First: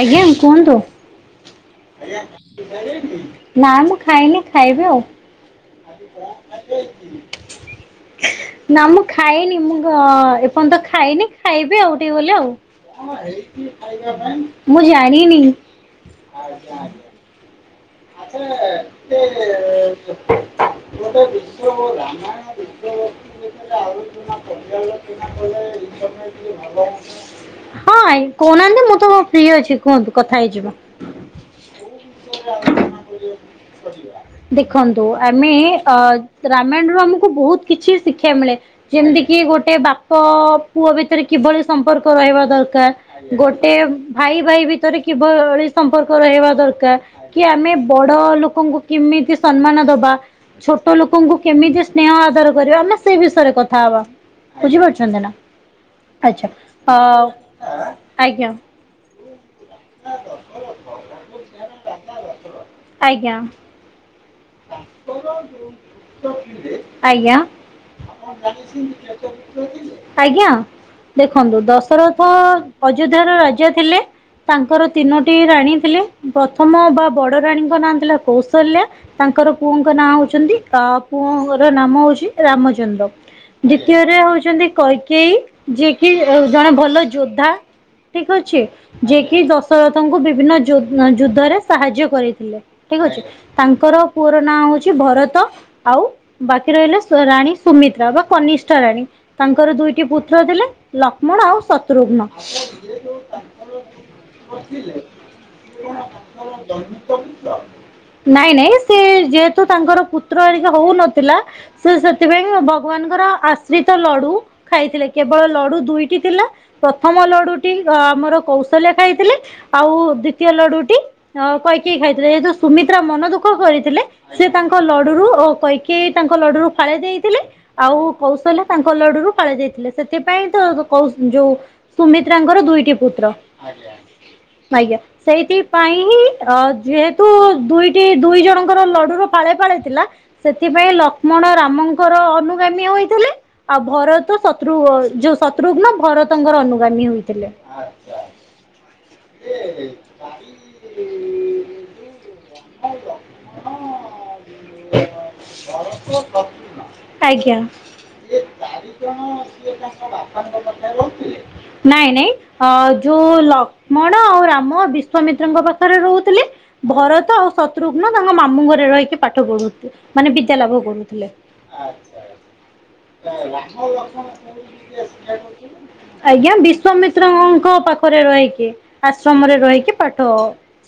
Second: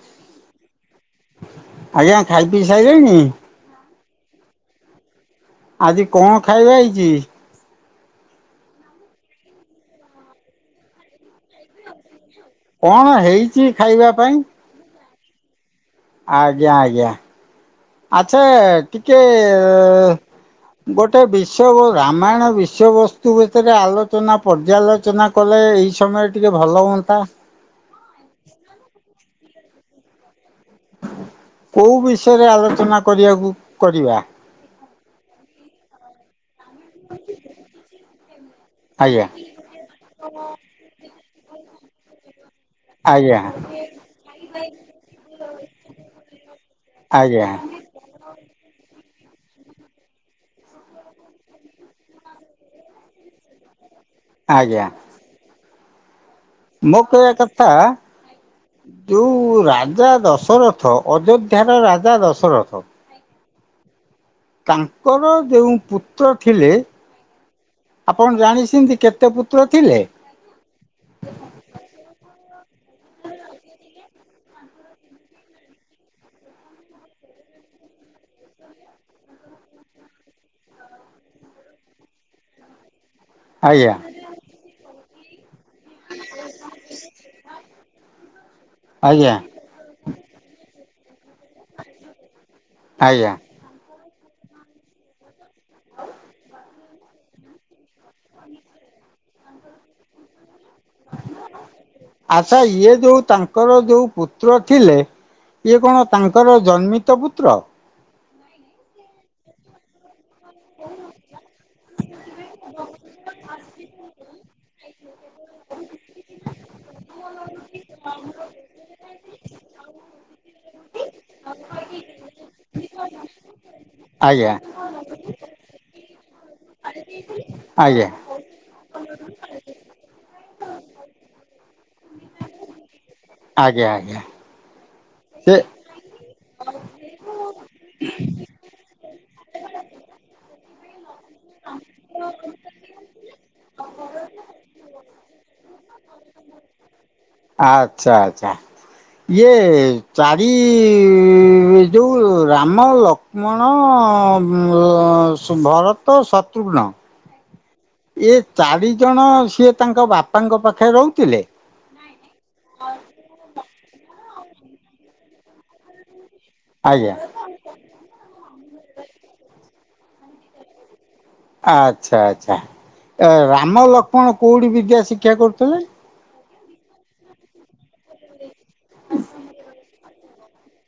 ଆଜ୍ଞା କୁହନ୍ତୁ, ଆଜ୍ଞା ଖାଇ ପିଇ ସାଇଲେଣି? ନାମ ଖାଇ ନି ଖାଇବି ଆଉ। ଆଜି କଣ ଖାଇବା ହେଇଚି? ନା ମୁଁ ଖାଇନି ମୁଁ ଏପଯ୍ୟନ୍ତ ତ ଖାଇନି ଖାଇବି ଆଉ ଟିକେ ଗଲେ ଆଉ କଣ ହେଇଚି ଖାଇବା ପାଇଁ? ଜାଣିନିି। ଆଜ୍ଞା ଆଜ୍ଞା ଆଛା ଟିକେ ଅ ଗୋଟେ ବିଶ୍ଵ ରାମାୟଣ ବିଶ୍ୱବସ୍ତୁ ଭିତରେ ଆଲୋଚନା ପର୍ଯ୍ୟାଲୋଚନା କଲେ ଏଇ ସମୟରେ ଟିକେ ଭଲ ହୁଅନ୍ତା। ହଁ କହୁନାହାନ୍ତି ମୁଁ ତୋ ଫ୍ରି ଅଛି କୁହନ୍ତୁ କ କୋଉ ବିଷୟରେ ଆଲୋଚନା କରିବାକୁ କରିବା। ଖନ୍ତୁ ଆମେ ରାମାୟଣ ରୁ ଆମକୁ ବହୁତ କିଛି ଶିକ୍ଷା ମିଳେ ଯେମିତି ଆଜ୍ଞା କି ଗୋଟେ ବାପ ପୁଅ ଭିତରେ କି କିଭଳି ସମ୍ପର୍କ ରହିବା ଦରକାର ଆଜ୍ଞା ଗୋଟେ ଭାଇ ଭାଇ ଭିତରେ କିଭଳି ସମ୍ପର୍କ ରହ ଦରକାର କି ଆଜ୍ଞା ଆମେ ବଡ ଲୋକଙ୍କୁ କେମିତି ସମ୍ମାନ ଦବା ଛୋଟ ଲୋକଙ୍କୁ କେମିତି ସ୍ନେହ ଆଧାର କରିବା ଆମେ ସେ ବିଷୟରେ କଥା ହବା। ବୁଝି ଆଜ୍ଞା ପାରୁଛନ୍ତି ନା? ଆଚ୍ଛା ଅ ମୋ କହିବା କଥା ଆଜ୍ଞା ଯୋଉ ରାଜା ଦଶରଥ ଅଯୋଧ୍ୟାର ରାଜା ଦଶରଥ। ଆଜ୍ଞା। ତାଙ୍କର ଯେଉଁ ପୁତ୍ର ଥିଲେ ଆଜ୍ଞା। ଆପଣ ଜାଣିଛନ୍ତି କେତେ ପୁତ୍ର ଥିଲେ? ଆଜ୍ଞା ଦେଖନ୍ତୁ ଦଶରଥ ଅଯୋଧ୍ୟାର ରାଜା ଥିଲେ ତାଙ୍କର ତିନୋଟି ରାଣୀ ଥିଲେ, ପ୍ରଥମ ବା ବଡ ରାଣୀଙ୍କ ନାଁ ଥିଲା କୌଶଲ୍ୟା ତାଙ୍କର ପୁଅଙ୍କ ନାଁ ହେଉଛନ୍ତି, ପୁଅର ନାମ ହେଉଛି ରାମଚନ୍ଦ୍ର ଆଜ୍ଞା ଦ୍ଵିତୀୟରେ ହଉଛନ୍ତି, କୈକେଇ ଯିଏକି ଜଣେ ଭଲ ଯୋଦ୍ଧା ଠିକ ଅଛି, ଯିଏ ଆଜ୍ଞା କିି ଦଶରଥଙ୍କୁ ବିଭିନ୍ନ ଯୁଦ୍ଧରେ ସାହାଯ୍ୟ କରିଥିଲେ ଠିକ ଅଛି ଆଜ୍ଞା ତାଙ୍କର ପୁଅର ନାଁ ହଉଛି ଭରତ, ଆଉ ବାକି ରହିଲା ରାଣୀ ସୁମିତ୍ରା ବା କନିଷ୍ଠା ରାଣୀ ତାଙ୍କର ଦୁଇଟି ପୁତ୍ର ଥିଲେ। ଲକ୍ଷ୍ମଣ ଆଉ ଶତ୍ରୁଘ୍ନ ଆଚ୍ଛା ଇଏ ଯୋଉ ତାଙ୍କର ଯୋଉ ପୁତ୍ର ଥିଲେ ଇଏ କଣ ତାଙ୍କର ଜନ୍ମିତ ପୁତ୍ର? ନାଇଁ ନାଇଁ ସେ ଯେହେତୁ ତାଙ୍କର ପୁ ରିକ ହଉନଥିଲା ସେ ସେଥିପାଇଁ ଭଗବାନଙ୍କର ଆଶ୍ରିତ ଲଡୁ ଖାଇଥିଲେ କେବଳ ଲଡୁ ଦୁଇଟି ଥିଲା ପ୍ରଥମ ଲଡୁଟି ଆମର କୌଶଲ୍ୟ ଖାଇଥିଲେ ଆଉ ଦ୍ୱିତୀୟ ଲଡୁଟି ଅ କହିକି ଖାଇଥିଲେ ଯେହେତୁ ସୁମିତ୍ରା ମନ ଦୁଃଖ କରି ଥିଲେ ସେ ଆଜ୍ଞା ତାଙ୍କ ଲଡୁରୁ କହିକେଇ ତାଙ୍କ ଲଡୁରୁ ଫାଳେ ଦେଇ ଥିଲେ ଆଉ ଆଜ୍ଞା କୌଶଲ ତାଙ୍କ କଲଡୁରୁ କାଳି ଯାଇଥିଲେ ସେଥିପାଇଁ ତ କ ଯୋଉ ସୁମିତ୍ରାଙ୍କର ଦୁଇଟି ପୁତ ଆଜ୍ଞା ସେ ସେଇଥିପାଇଁ ହିଁ ଆ ଯେହେତୁ ଦୁଇଟି ଦୁଇ ଜଣଙ୍କ ର ଲଡୁର ପାଳେ ପାଳେ ଥିଲା ସେଥିପାଇଁ ଲକ୍ଷ୍ମଣ ରାମଙ୍କର ଅନୁଗାମୀ ହୋଇଥିଲେ ଆଉ ଭରତ ଶତ୍ରୁ ଯୋଉ ଶତ୍ରୁଘ୍ନ ଭରତଙ୍କର ଅନୁଗାମୀ ହଇଛି। ଆଚ୍ଛା ଆଛା। ଇଏ ଚାରି ଯୋଉ ରାମ ଲକ୍ ମଣ ଭରତ ଶତ୍ରୁଘ୍ନ ଏ ଚାରି ଣାଙ୍କ ଜଣ ସିଏ ତାଙ୍କ ବାପାଙ୍କ ପାଖରେ ରହୁ ରହୁଥିଲେ? ନାଇଁ ନାଇଁ ଯଉ ଲ ମଣ ଆଉ ରାମ ବିଶ୍ଵାମିତ୍ରଙ୍କ ପାଖରେ ରହୁଥିଲେ, ଆଜ୍ଞା ଭରତ ଆଉ ଶତ୍ରୁ ତାଙ୍କ ମାମୁ ଘରେ ରହିକି ପାଠ ପଢୁଛିୁ ମାନେ ବିଦ୍ୟା ଲାଭ କରୁ। ଆଚ୍ଛା ଆଛା। ରାମ ଲକ୍ଷ୍ମଣ କୋଉଠି ବିଦ୍ୟା ଶିକ୍ଷା କରୁଥିଲେ? ଆଜ୍ଞା ବିଶଵାମିତ୍ରଙ୍କ ପାଖରେ ରହିକି ଆଶ୍ରମରେ ରହିକି ପାଠ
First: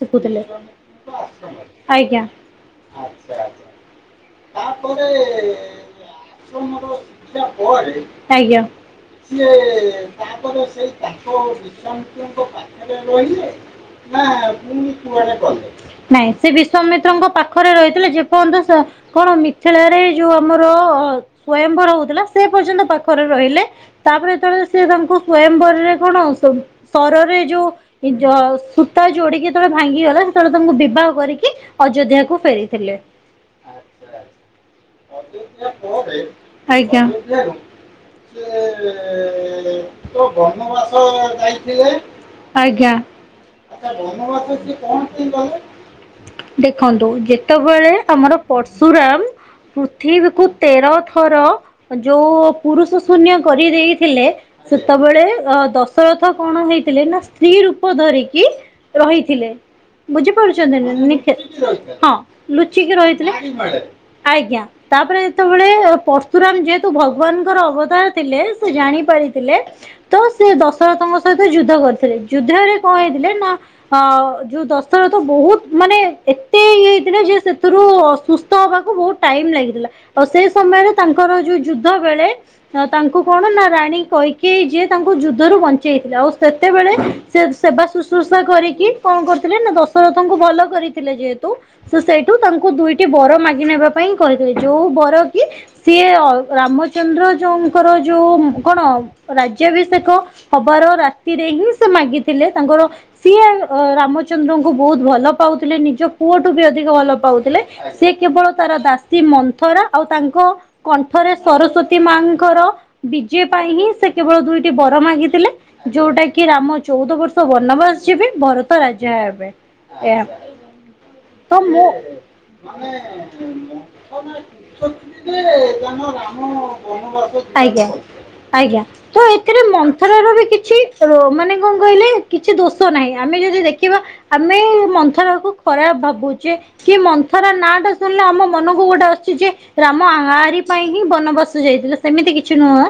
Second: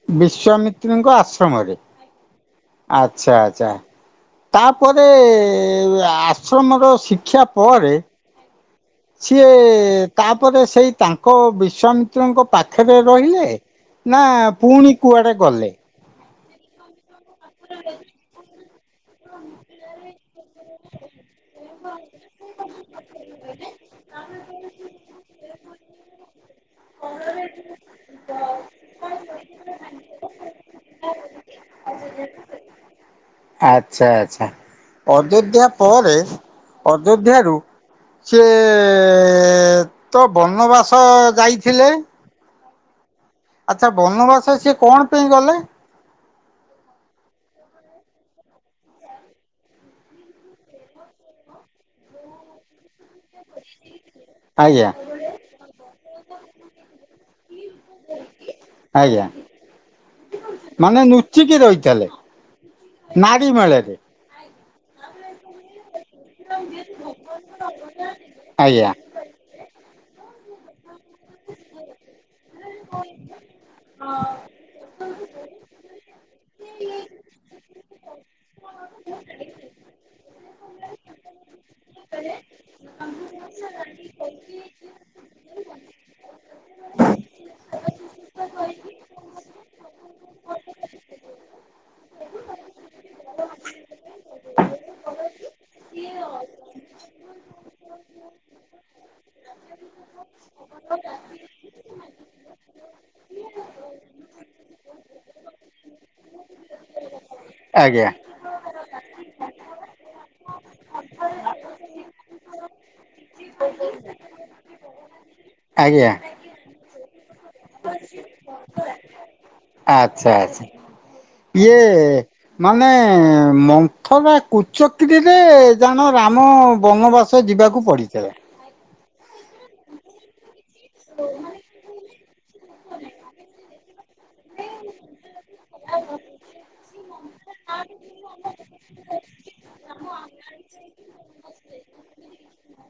ଶିଖୁଥିଲେ। ବିଶ୍ଵାମିତ୍ରଙ୍କ ଆଶ୍ରମରେ ଆଜ୍ଞା। ଆଚ୍ଛା ଆଚ୍ଛା। ତାପରେ ଆଶ୍ରମର ଶିକ୍ଷା ପରେ ଆଜ୍ଞା। ସିଏ ତାପରେ ସେଇ ତାପ ବିଶନ୍ତଙ୍କ ପାଖରେ ରହିଲେ ନା ପୁଣି ହଁ କୁଆଡେ ପଆ କ ଗଲେ? ନାଇଁ। ସେ ବିଶ୍ଵାମିତ୍ରଙ୍କ ପାଖରେ ରହିଥିଲେ ଯେପର୍ଯ୍ୟନ୍ତ କଣ ମିଥାରେ ଯୋଉ ଆମର ସ୍ଵୟଂଭର ହଉଥିଲା ସେ ପର୍ଯ୍ୟନ୍ତ ପାଖରେ ରହିଲେ ତାପରେ ଯେଳେ ସେ ତାଙ୍କୁ ସ୍ଵୟବରରେ କଣ ସରରେ ଯୋଉ ସୂତା ଯୋ ଯେତେବେଳେ ଭାଙ୍ଗିଗଲା ସେତେବେଳେ, ତାଙ୍କୁ ବିବାହ କରିକି ଅଯୋଧ୍ୟାକୁୁ ଫେରିଥିଲେ। ଆଛା ଆଚ୍ଛା ଅଯୋଧ୍ୟା ପରେ ଆଜ୍ଞା ଅଯୋଧ୍ୟ ରୁ ସିଏ ତ ବନବାସ ଯାଇଥିଲେ? ଆଜ୍ଞା। ଆଚ୍ଛା ବନବାସ ସିଏ କଣ ପାଇଁ ଗଲେ? ଦେଖନ୍ତୁ ଯେତେବେଳେ ଆମର ପର୍ଶୁରାମ ପୃଥିବୀକୁ ତେର ଥର ଯୋଉ ପୁରୁଷ ଶୂନ୍ୟ କରି ଥିଲେ ଆଜ୍ଞା ସେତେବେଳେ ଅ ଦଶରଥ କଣ ହେଇଥିଲେ ନା ସ୍ତ୍ରୀ ରୂପ ଧରିକି କି ଆଜ୍ଞା ରହିଥିଲେ ବୁଝିପାରୁଛନ୍ତି ନା? ମାନେ ନିକ ନୁଚିକି ରହିଥିଲେ ହଁ ଲୁଚିକି ନାରୀ ରହିଥିଲେ। ମେଳରେ ଆଜ୍ଞା ତାପରେ ଯେତେବେଳେ ପରର୍ଶୁରାମ ଯେହେତୁ ଭଗବାନଙ୍କର ଅବତାର ଥିଲେ। ସେ ଆଜ୍ଞା ଜାଣିପା ପାରିଥିଲେ। ତ ସେ ଦଶରଥଙ୍କ ସହିତ ଯୁଦ୍ଧ କରିଥିଲେ। ଯୁଦ୍ଧରେ କଣ ହେଇଥିଲେ ନା ଅ ଯୋଉ ଦଶରଥ ବହୁତ ମାନେ ଏତେ ଇ ହେଇଥିଲା ଯେ ସେଥିରୁ ସୁସ୍ଥ ହବାକୁ ବହୁତ ଟାଇମ ଲାଗିଥିଲା। ଆଉ ସେ ସ ସେମାନେ ତାଙ୍କର ଯୋଉ ଯୁଦ୍ଧ ବେଳେ ତାଙ୍କୁ କଣ ନା ରାଣୀ କକୈଇ ଯିଏ। ତାଙ୍କୁ ଯୁଦ୍ଧରୁ ବଞ୍ଚେଇଥିଲେ। ଆଉ ସେତେବେଳେ ସେ ସେବା ସୁଋଷା କରିକି କଣ କରଥିଲେ ନା ଦଶରଥଙ୍କୁ ଭଲ କରିଥିଲେ ଯେହେତୁ ସିଏ ସେଇଠୁ ତାଙ୍କୁ ଦୁଇଟି ବର ମାଗି ନେବା ପାଇଁ କହିଥିଲେ। ଯୋଉ ବର କି ସିଏ ଅଲ ରାମଚନ୍ଦ୍ର ଯୋଉଙ୍କର ଯୋଉ କଣ ରାଜ୍ୟାଭିଷେକ ହବାର ରାତିରେ ହିଁ ସେ ମାଗିଥିଲେ। ତାଙ୍କର ସିଏ ଅଁ ରାମଚନ୍ଦ୍ରଙ୍କୁ ବହୁତ ଭଲ ପାଉଥିଲେ ନିଜ ପୁଅଠୁ ବି ଅଧିକ ଭଲ ପାଉଥିଲେ। ଆଜ୍ଞା ସେ କେବଳ ତାର ଦା ସେ ମନ୍ଥରା ଆଉ ତାଙ୍କ କଣ୍ଠରେ ସରସ୍ଵତୀ ମାଙ୍କର ବିଜେ ପାଇଁ ହିଁ ସେ କେବଳ ଦୁଇଟି ବର ମାଗି ଥିଲେ ଆଜ୍ଞା। ଯୋଉଟା କି ରାମ ଚଉଦ ବର୍ଷ ବନବାସ ଯିବେ ଭରତ ରାଜା ହେବେ। ଏହା ଆଚ୍ଛା ଆଚ୍ଛା। ତ ଇଏ ମାନେ ମନ୍ଥର କୁଚକ୍ରିରେ ଜାଣ ମୁଁ ରାମ ବନବାଶ ଯିବାକୁ ଆଜ୍ଞା ପଡ଼ିଥିଲା। ଆଜ୍ଞା। ତ ଏଥିରେ ମନ୍ଥରାର ବି କିଛି ମାନେ କଣ କହିଲେ କିଛି ଦୋଷ ନାହିଁ। ଆମେ ଯଦି ଦେଖିବା ଆମେ ମନ୍ଥରାକୁୁ ଖରାପ ଭାବୁଚେ। କି ମନ୍ଥରା ନାଁ ଟା ଶୁଣିଲେ ଆମ ମନକୁ ଗୋଟେ ଆସୁଚି ଯେ ରା ରାମ ଆଆରିପାଇଁ ହିଁ ବନ ବାସ ଯାଇଥିଲେ। ସେମିତି କିଛି ନୁହଁ।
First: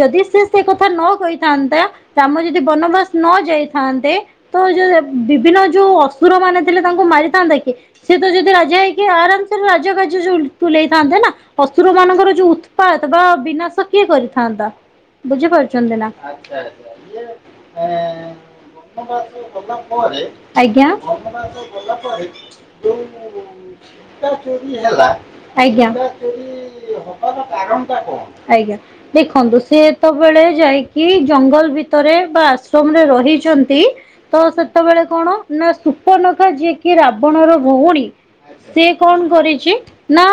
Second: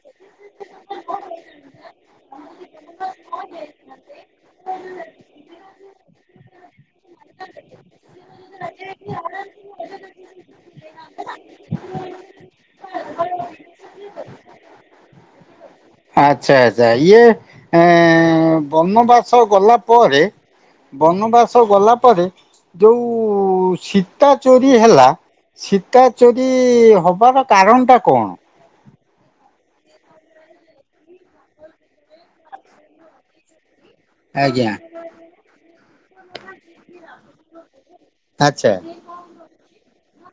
ଯଦି ସିଏ ସେ କଥା ନ କହିଥାନ୍ତା ରାମ ଯଦି ବନବାସ ନ ଯାଇଥାନ୍ତେ। ତ ଯୋଉ ବିଭିନ୍ନ ଯୋଉ ଅସୁର ମାନ ଥିଲେ ତାଙ୍କୁ ମାରିଥାନ୍ତା କିଏ? ସେ ତ ଯଦି ରାଜା ହେଇକି। ଆରାମସେ ରାଜା କାର୍ଯ୍ୟତୁଲ ଥାନ୍ତେ ନା ଅସୁର ମାନଙ୍କର ଯୋଉ ଉତ୍ପାତ ବା ବିନାଶ କିଏ କରିଥାନ୍ତା। ବୁଝିପାରୁଚନ୍ତି ନା। ଆଚ୍ଛା ଆଚ୍ଛା ଇଏ ଏଁ ବନବାସ ଗଲା ପରେ। ଆଜ୍ଞା। ବନବାସ ଗଲା ପରେ। ଯୋଉ ସୀତା ଚୋରି ହେଲା। ସୀତା ଚୋରି ହବାର କା କାରଣ ଟା କଣ ଆଜ୍ଞା। ଦେଖନ୍ତୁ ସିଏ ଯେତେବେଳେ ଯାଇକି ଜଙ୍ଗଲ ଭିତରେ ବା ଆଶ୍ରମରେ ରହିଛନ୍ତି। ତ ଆଜ୍ଞା। ସେତେବେଳେ କଣ ନା ସୁପନଖା ଯିଏକି ରାବଣର ଭଉଣୀ। ଆଚ୍ଛା। ସେ କଣ କରିଛି। ନା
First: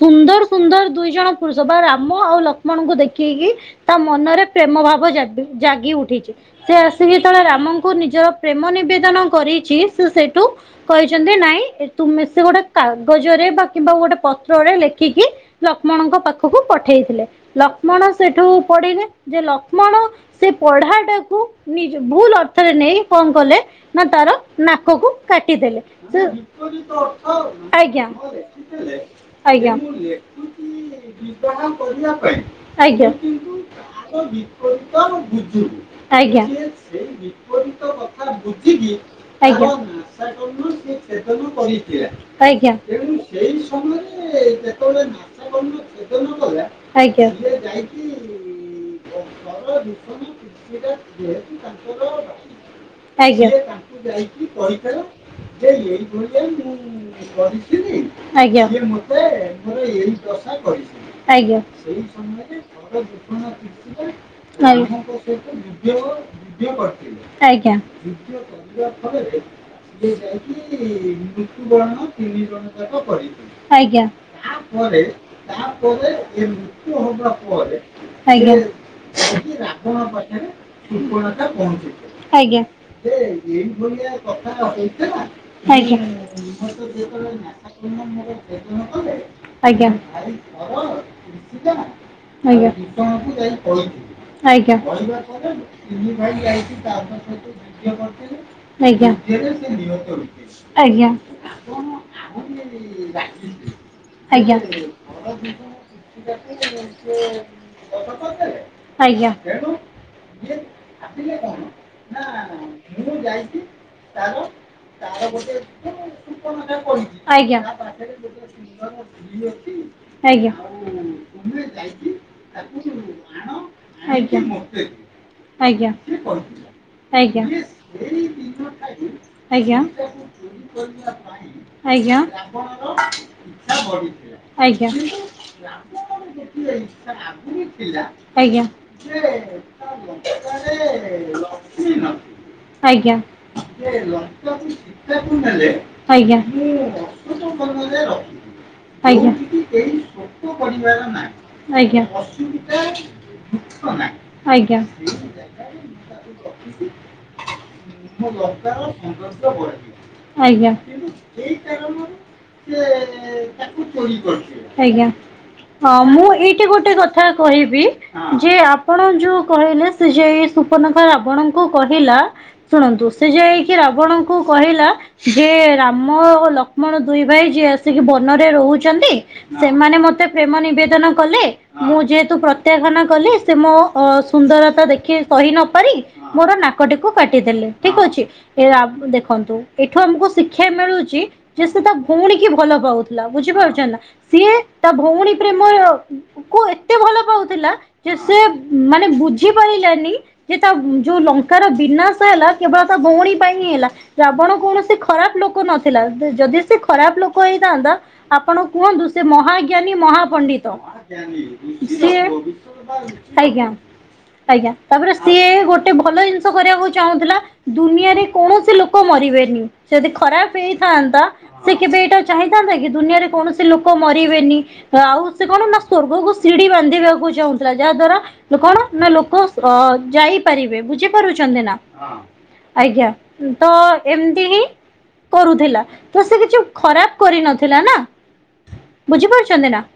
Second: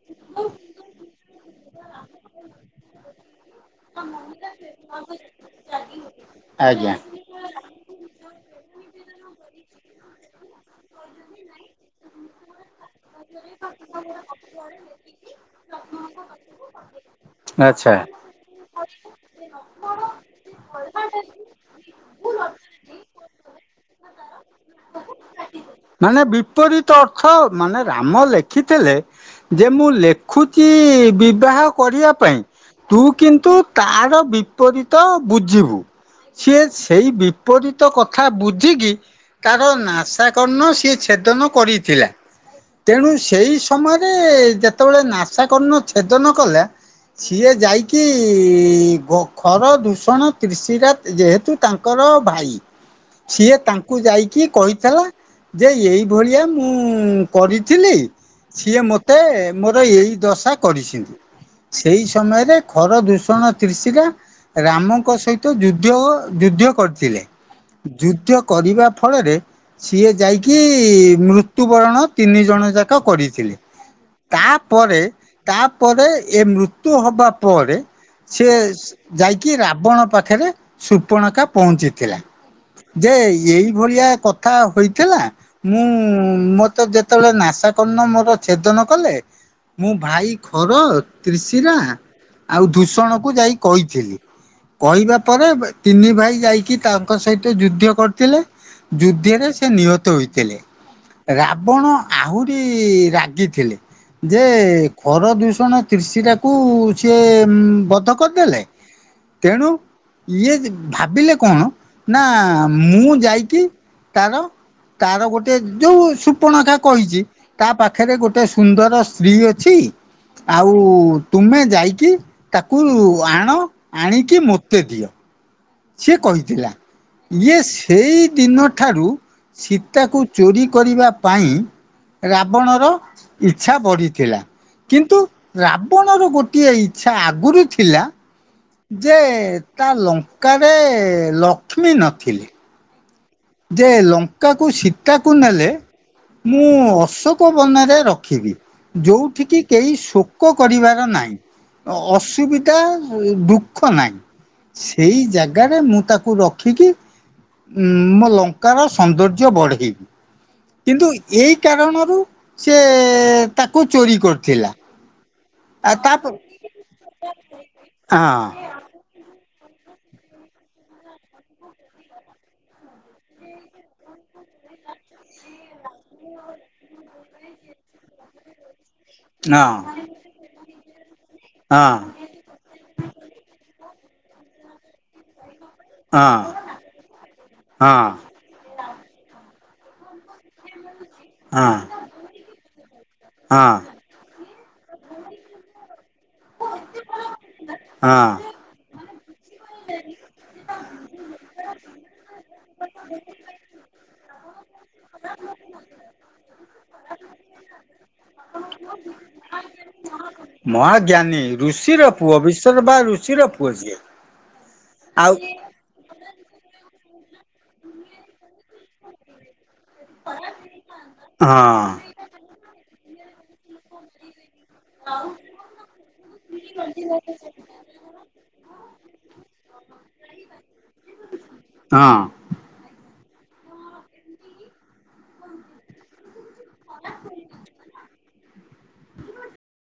ସୁନ୍ଦର ସୁନ୍ଦର ଦୁଇ ଜଣ ପୁରୁଷ ବା ରାମ ଆଉ ଲ ଲକ୍ଷ୍ମଣ ଙ୍କୁ ଦେଖେଇକି ତା ମନରେ ପ୍ରେମ ଭାବ ଜାଗି ଜାଗି ଉଠିଛି। ସେ ଆଜ୍ଞା। ଆସିକି ଯେତେବେଳେ ରାମଙ୍କୁ ନିଜର ପ୍ରେମ ନିବେଦନ କରି। ସିଏ ସେଉଠୁ କହିଛନ୍ତି। ନାଇଁ ତୁମେ ସେ ଗୋଟେ କାଗଜରେ ବା କିମ୍ବା ଗୋଟେ ପତ୍ର। ରେ ଲେଖିକି ଲକ୍ଷ୍ମଣଙ୍କ ପାଖକୁ ପଠେଇଥିଲେ। ଆଚ୍ଛା। ଲକ୍ଷ୍ମଣ ସେଇଠୁ ପଢିଲେ। ଯେ ଲ ମଣ ସେ ପଢା ଟାକୁ ନିଜ ଭୁଲ ଅର୍ଥରେ ନେଇ। କଣ କଲେ ନା ତାର ନାକ କୁ ମାନେ କାଟିଦେଲେ ବିପରୀତ ଆଜ୍ଞା ଅର୍ଥ ଯୁକ୍ତି ମାନେ ରାମ ଯୁକ୍ତ ଅର୍ଥ ଲେଖିଥିଲେ ଆଜ୍ଞା। ଯେ ମୁଁ ଲେଖୁଛି ବିବାହ କରିବା ପାଇଁ। ତୁ କିନ୍ତୁ ତାର ବି ବିପରୀତ ବୁଝିବୁ। ସିଏ ସେଇ ବିପରୀତ କଥା ବୁଝିକି? ତାର ନାଶାକଣ୍ଣ ସିଏ ଛେଦନ କରିଥିଲା। ଆଜ୍ଞା ତେଣୁ ସେଇ ସମୟରେ ଯେତେବେଳେ ନାଶାକଣ୍ଣ ଛେଦନ କଲା। ଆଜ୍ଞା ସିଏ ଯାଇକି ଗୋ ଘର ଦୁଷଣ ତ୍ରିଶିରା ଯେହେତୁ ତାଙ୍କର ଭାଇ ସିଏ ତାଙ୍କୁ ଯାଇକି କହିଥିଲା। ଯେ ଏଇଭଳିଆ ମୁଁ କରିଥିଲି। ଆଜ୍ଞା ସିଏ ମତେ ମୋର ଏଇ ଦଶ ଦଶା କରିଛନ୍ତି। ଆଜ୍ଞା ସେଇ ସମୟରେ ଖର ଦୂଷଣ ତ୍ରିଶିରା ରାମଙ୍କ ସହି ତ ଯୁଦ୍ଧ ଯୁଦ୍ଧ କରିଥିଲେ। ଆଜ୍ଞା ଯୁଦ୍ଧ କରିବା ଫଳରେ ସିଏ ଯାଇକି ମୃତ୍ୟୁବରଣ ତିନି ଜଣ ଯାକ କରିଥିଲେ। ଆଜ୍ଞା ତାପରେ ତାପରେ ଏ ମୃତ୍ୟୁ ହବା ପରେ। ସିଏ ଯାଇକି ରାବଣ ପାଖରେ ଶୃପଣଖା ପହଞ୍ଚିଥିଲା ଆଜ୍ଞା ଯେ ଏଇ ଭଳିଆ କଥା ହୋଇଥିଲା ମୁଁ ମତେ ଯେତେବେଳେ ନାଶା କର୍ଣ୍ଣ ମୋର ଛେଦନ ଆଜ୍ଞା। କଲେ ଆଜ୍ଞା। ମୁଁ ଭାଇ ଖର ତ୍ରିଶିରା ଆଉ ଦୂଷଣ କୁ ଯାଇ କହିଥିଲି ଆଜ୍ଞା। କହିବା ପରେ ତିନି ଆଜ୍ଞା। ଭାଇ ଆଜ୍ଞା ଯାଇକି ତାଙ୍କ ସହିତ ଯୁଦ୍ଧ କରିଥିଲେ ଆଜ୍ଞା ଆଜ୍ଞା। ଯୁଦ୍ଧରେ ସେ ନିହତ ହୋଇଥିଲେ ଆଜ୍ଞା ଆଜ୍ଞା। ରାବଣ ଆହୁରି ରାଗିଥିଲେ। ଯେ ଖର ଦୂଷଣ ତ୍ରିଶିରା ଟାକୁ ସିଏ ବଧ କରିଦେଲେ। ଆଜ୍ଞା। ତେଣୁ ଇଏ ଭାବିଲେ କଣ ନା ମୁଁ ଯାଇକି ତାର କାହାକୁ। ତାର ଗୋଟେ ଯୋଉ ସୃପଣଖା କହିଛି ତା ପାଖରେ ଗୋଟେ ସୁନ୍ଦର ସ୍ତ୍ରୀ ଅଛି। ଆଜ୍ଞା ଆଉ ତୁମେ ଯାଇକି ତାକୁ ଆଣ ଆଣିକି ମୋତେ ଦିଅ ସିଏ କହିଥିଲା ଇଏ ସେଇ ଦିନ ଠାରୁ ସୀତାକୁ ଚୋରି କରିବା ପାଇଁ ରାବଣର ଇଚ୍ଛା ବଢ଼ିଥିଲା। ଆଜ୍ଞା କିନ୍ତୁ ରାବଣର ଗୋଟିଏ ଇଚ୍ଛା ଆଗରୁ ଥିଲା ଆଜ୍ଞା ଯେ ତା ଲଙ୍କାରେ ଲକ୍ଷ୍ମୀ ନଥିଲେ ଯେ ଲଙ୍କାକୁ ସୀତାକୁ ନେଲେ ମୁଁ ଅଶୋକ ବନରେ ରଖେ। ଆଜ୍ଞା। ଯୋଉଠ କିି କେହି ଆଜ୍ଞା। ଶୋକ କରିବାର ନାହିଁ ଅସୁବିଧା ଦୁଖ ନାହିଁ ଆଜ୍ଞା ସେଇ ଜାଗାରେ ମୁଁ ତାକୁ ରଖିକି ଉଁ ଲଙ୍କାର ସୌନ୍ଦର୍ଯ୍ୟ ବଢେଇବି ଆଜ୍ଞା କିନ୍ତୁ ଏଇ କାରଣରୁ ସେଏ ତାକୁ ଚୋରି କରିଥିଲା। ଆଜ୍ଞା ହଁ ଆଉ ତାପ ମୁଁ ଏଇଠି ଗୋଟେ କଥା କହିବି ଯେ ଆପଣ ଯୋଉ କହିଲେ ସେ ଯାଇ ସୁପଣଖ ରାବଣଙ୍କୁ କହିଲା ଶୁଣନ୍ତୁ ସେ ଯାଇକି ରାବଣ ଙ୍କୁ କହିଲା ଯେ ରାମ ଓ ଲକ୍ଷ୍ମଣ ଦୁଇ ଭାଇ ଯିଏ ଆସିକି ବନରେ ରହୁ ଚନ୍ତି ହଁ ସେମାନେ ମତେ ପ୍ରେମ ନିବେଦନ କଲେ ହଁ ମୁଁ ଯେହେତୁ ପ୍ରତ୍ୟାଖାନା କଲି ସେ ମୋ ସୁନ୍ଦରତା ଦେଖି ସହି ନ କରି ହଁ। ମୋର ନାକଟିକୁ କାଟିଦେଲେ ଠିକ ହଁ ଅଛି ରାବ ଦେଖନ୍ତୁ ଏଠୁ ଆମକୁ ଶିକ୍ଷା ମିଳୁ କି ଯେ ହଁ ସେ ତା ଭଉଣୀ କି ଭଲ ପାଉଥିଲା ହଁ ବୁଝିପାରୁଛ ନା ସିଏ ତା ଭଉଣୀ ପ୍ରେମର କୁ ଏତେ ଭଲ ପାଉଥିଲା ଯେ ହଁ ସେ ମାନେ ବୁଝି ପାରିଲାନି ଯେ ତା ଯୋଉ ଲଙ୍କାର ବିନାଶ ହେଲା କେବଳ ତା ଭଉଣୀ ପାଇଁ ହିଁ ହେଲା ରା୍ରଣ କୌଣସି ଖରାପ ଲୋକ ନଥିଲା ଯଦି ସେ ଖରାପ ଲୋକ ହେଇଥାନ୍ତା ଆପଣ କୁହନ୍ତୁ ସେ ମହା ଜ୍ଞାନୀ ମହାପଣ୍ଡିତ ମହାଜ୍ଞାନୀ ଋଷିର ସିଏ ପୁଅ ବିଶ୍ଵର ବା ଋଷିର ଆଜ୍ଞା। ପୁଅ ସିଏ। ଆଜ୍ଞା ତାପରେ ଆଉ ସିଏ ଗୋଟେ ଭଲ ଜିନଷ କରିବାକୁ ଚାହୁଁଥିଲା ଦୁନିଆରେ କୌଣସି ଲୋକ ମରିବେନି। ଯଦି ଖରାପ ହେଇଥାନ୍ତା ସେ ହଁ କେବେ ଏଇଟା ଚାହିଁଥାନ୍ତା କି ଦୁନିଆରେ କୌଣସି ଲୋକ ମରିବେନି। ଆଉ ସେ କଣ ନା ସ୍ଵର୍ଗକୁ ସିଡି ବାନ୍ଧିବାକୁ ଚାହୁଁଥିଲା ଯାହା ଦ୍ଵାରା କଣ ନା ଲୋକ ହ ଯାଇପାରିବେ ବୁଝିପାରୁଛନ୍ତି ନା? ହଁ ଆଜ୍ଞା ତ ଏମିତି ହିଁ କରୁଥିଲା ତ ସେ କିଛି ଖରାପ କରି ନଥିଲା ନା ବୁଝିପାରୁଛନ୍ତି ନା?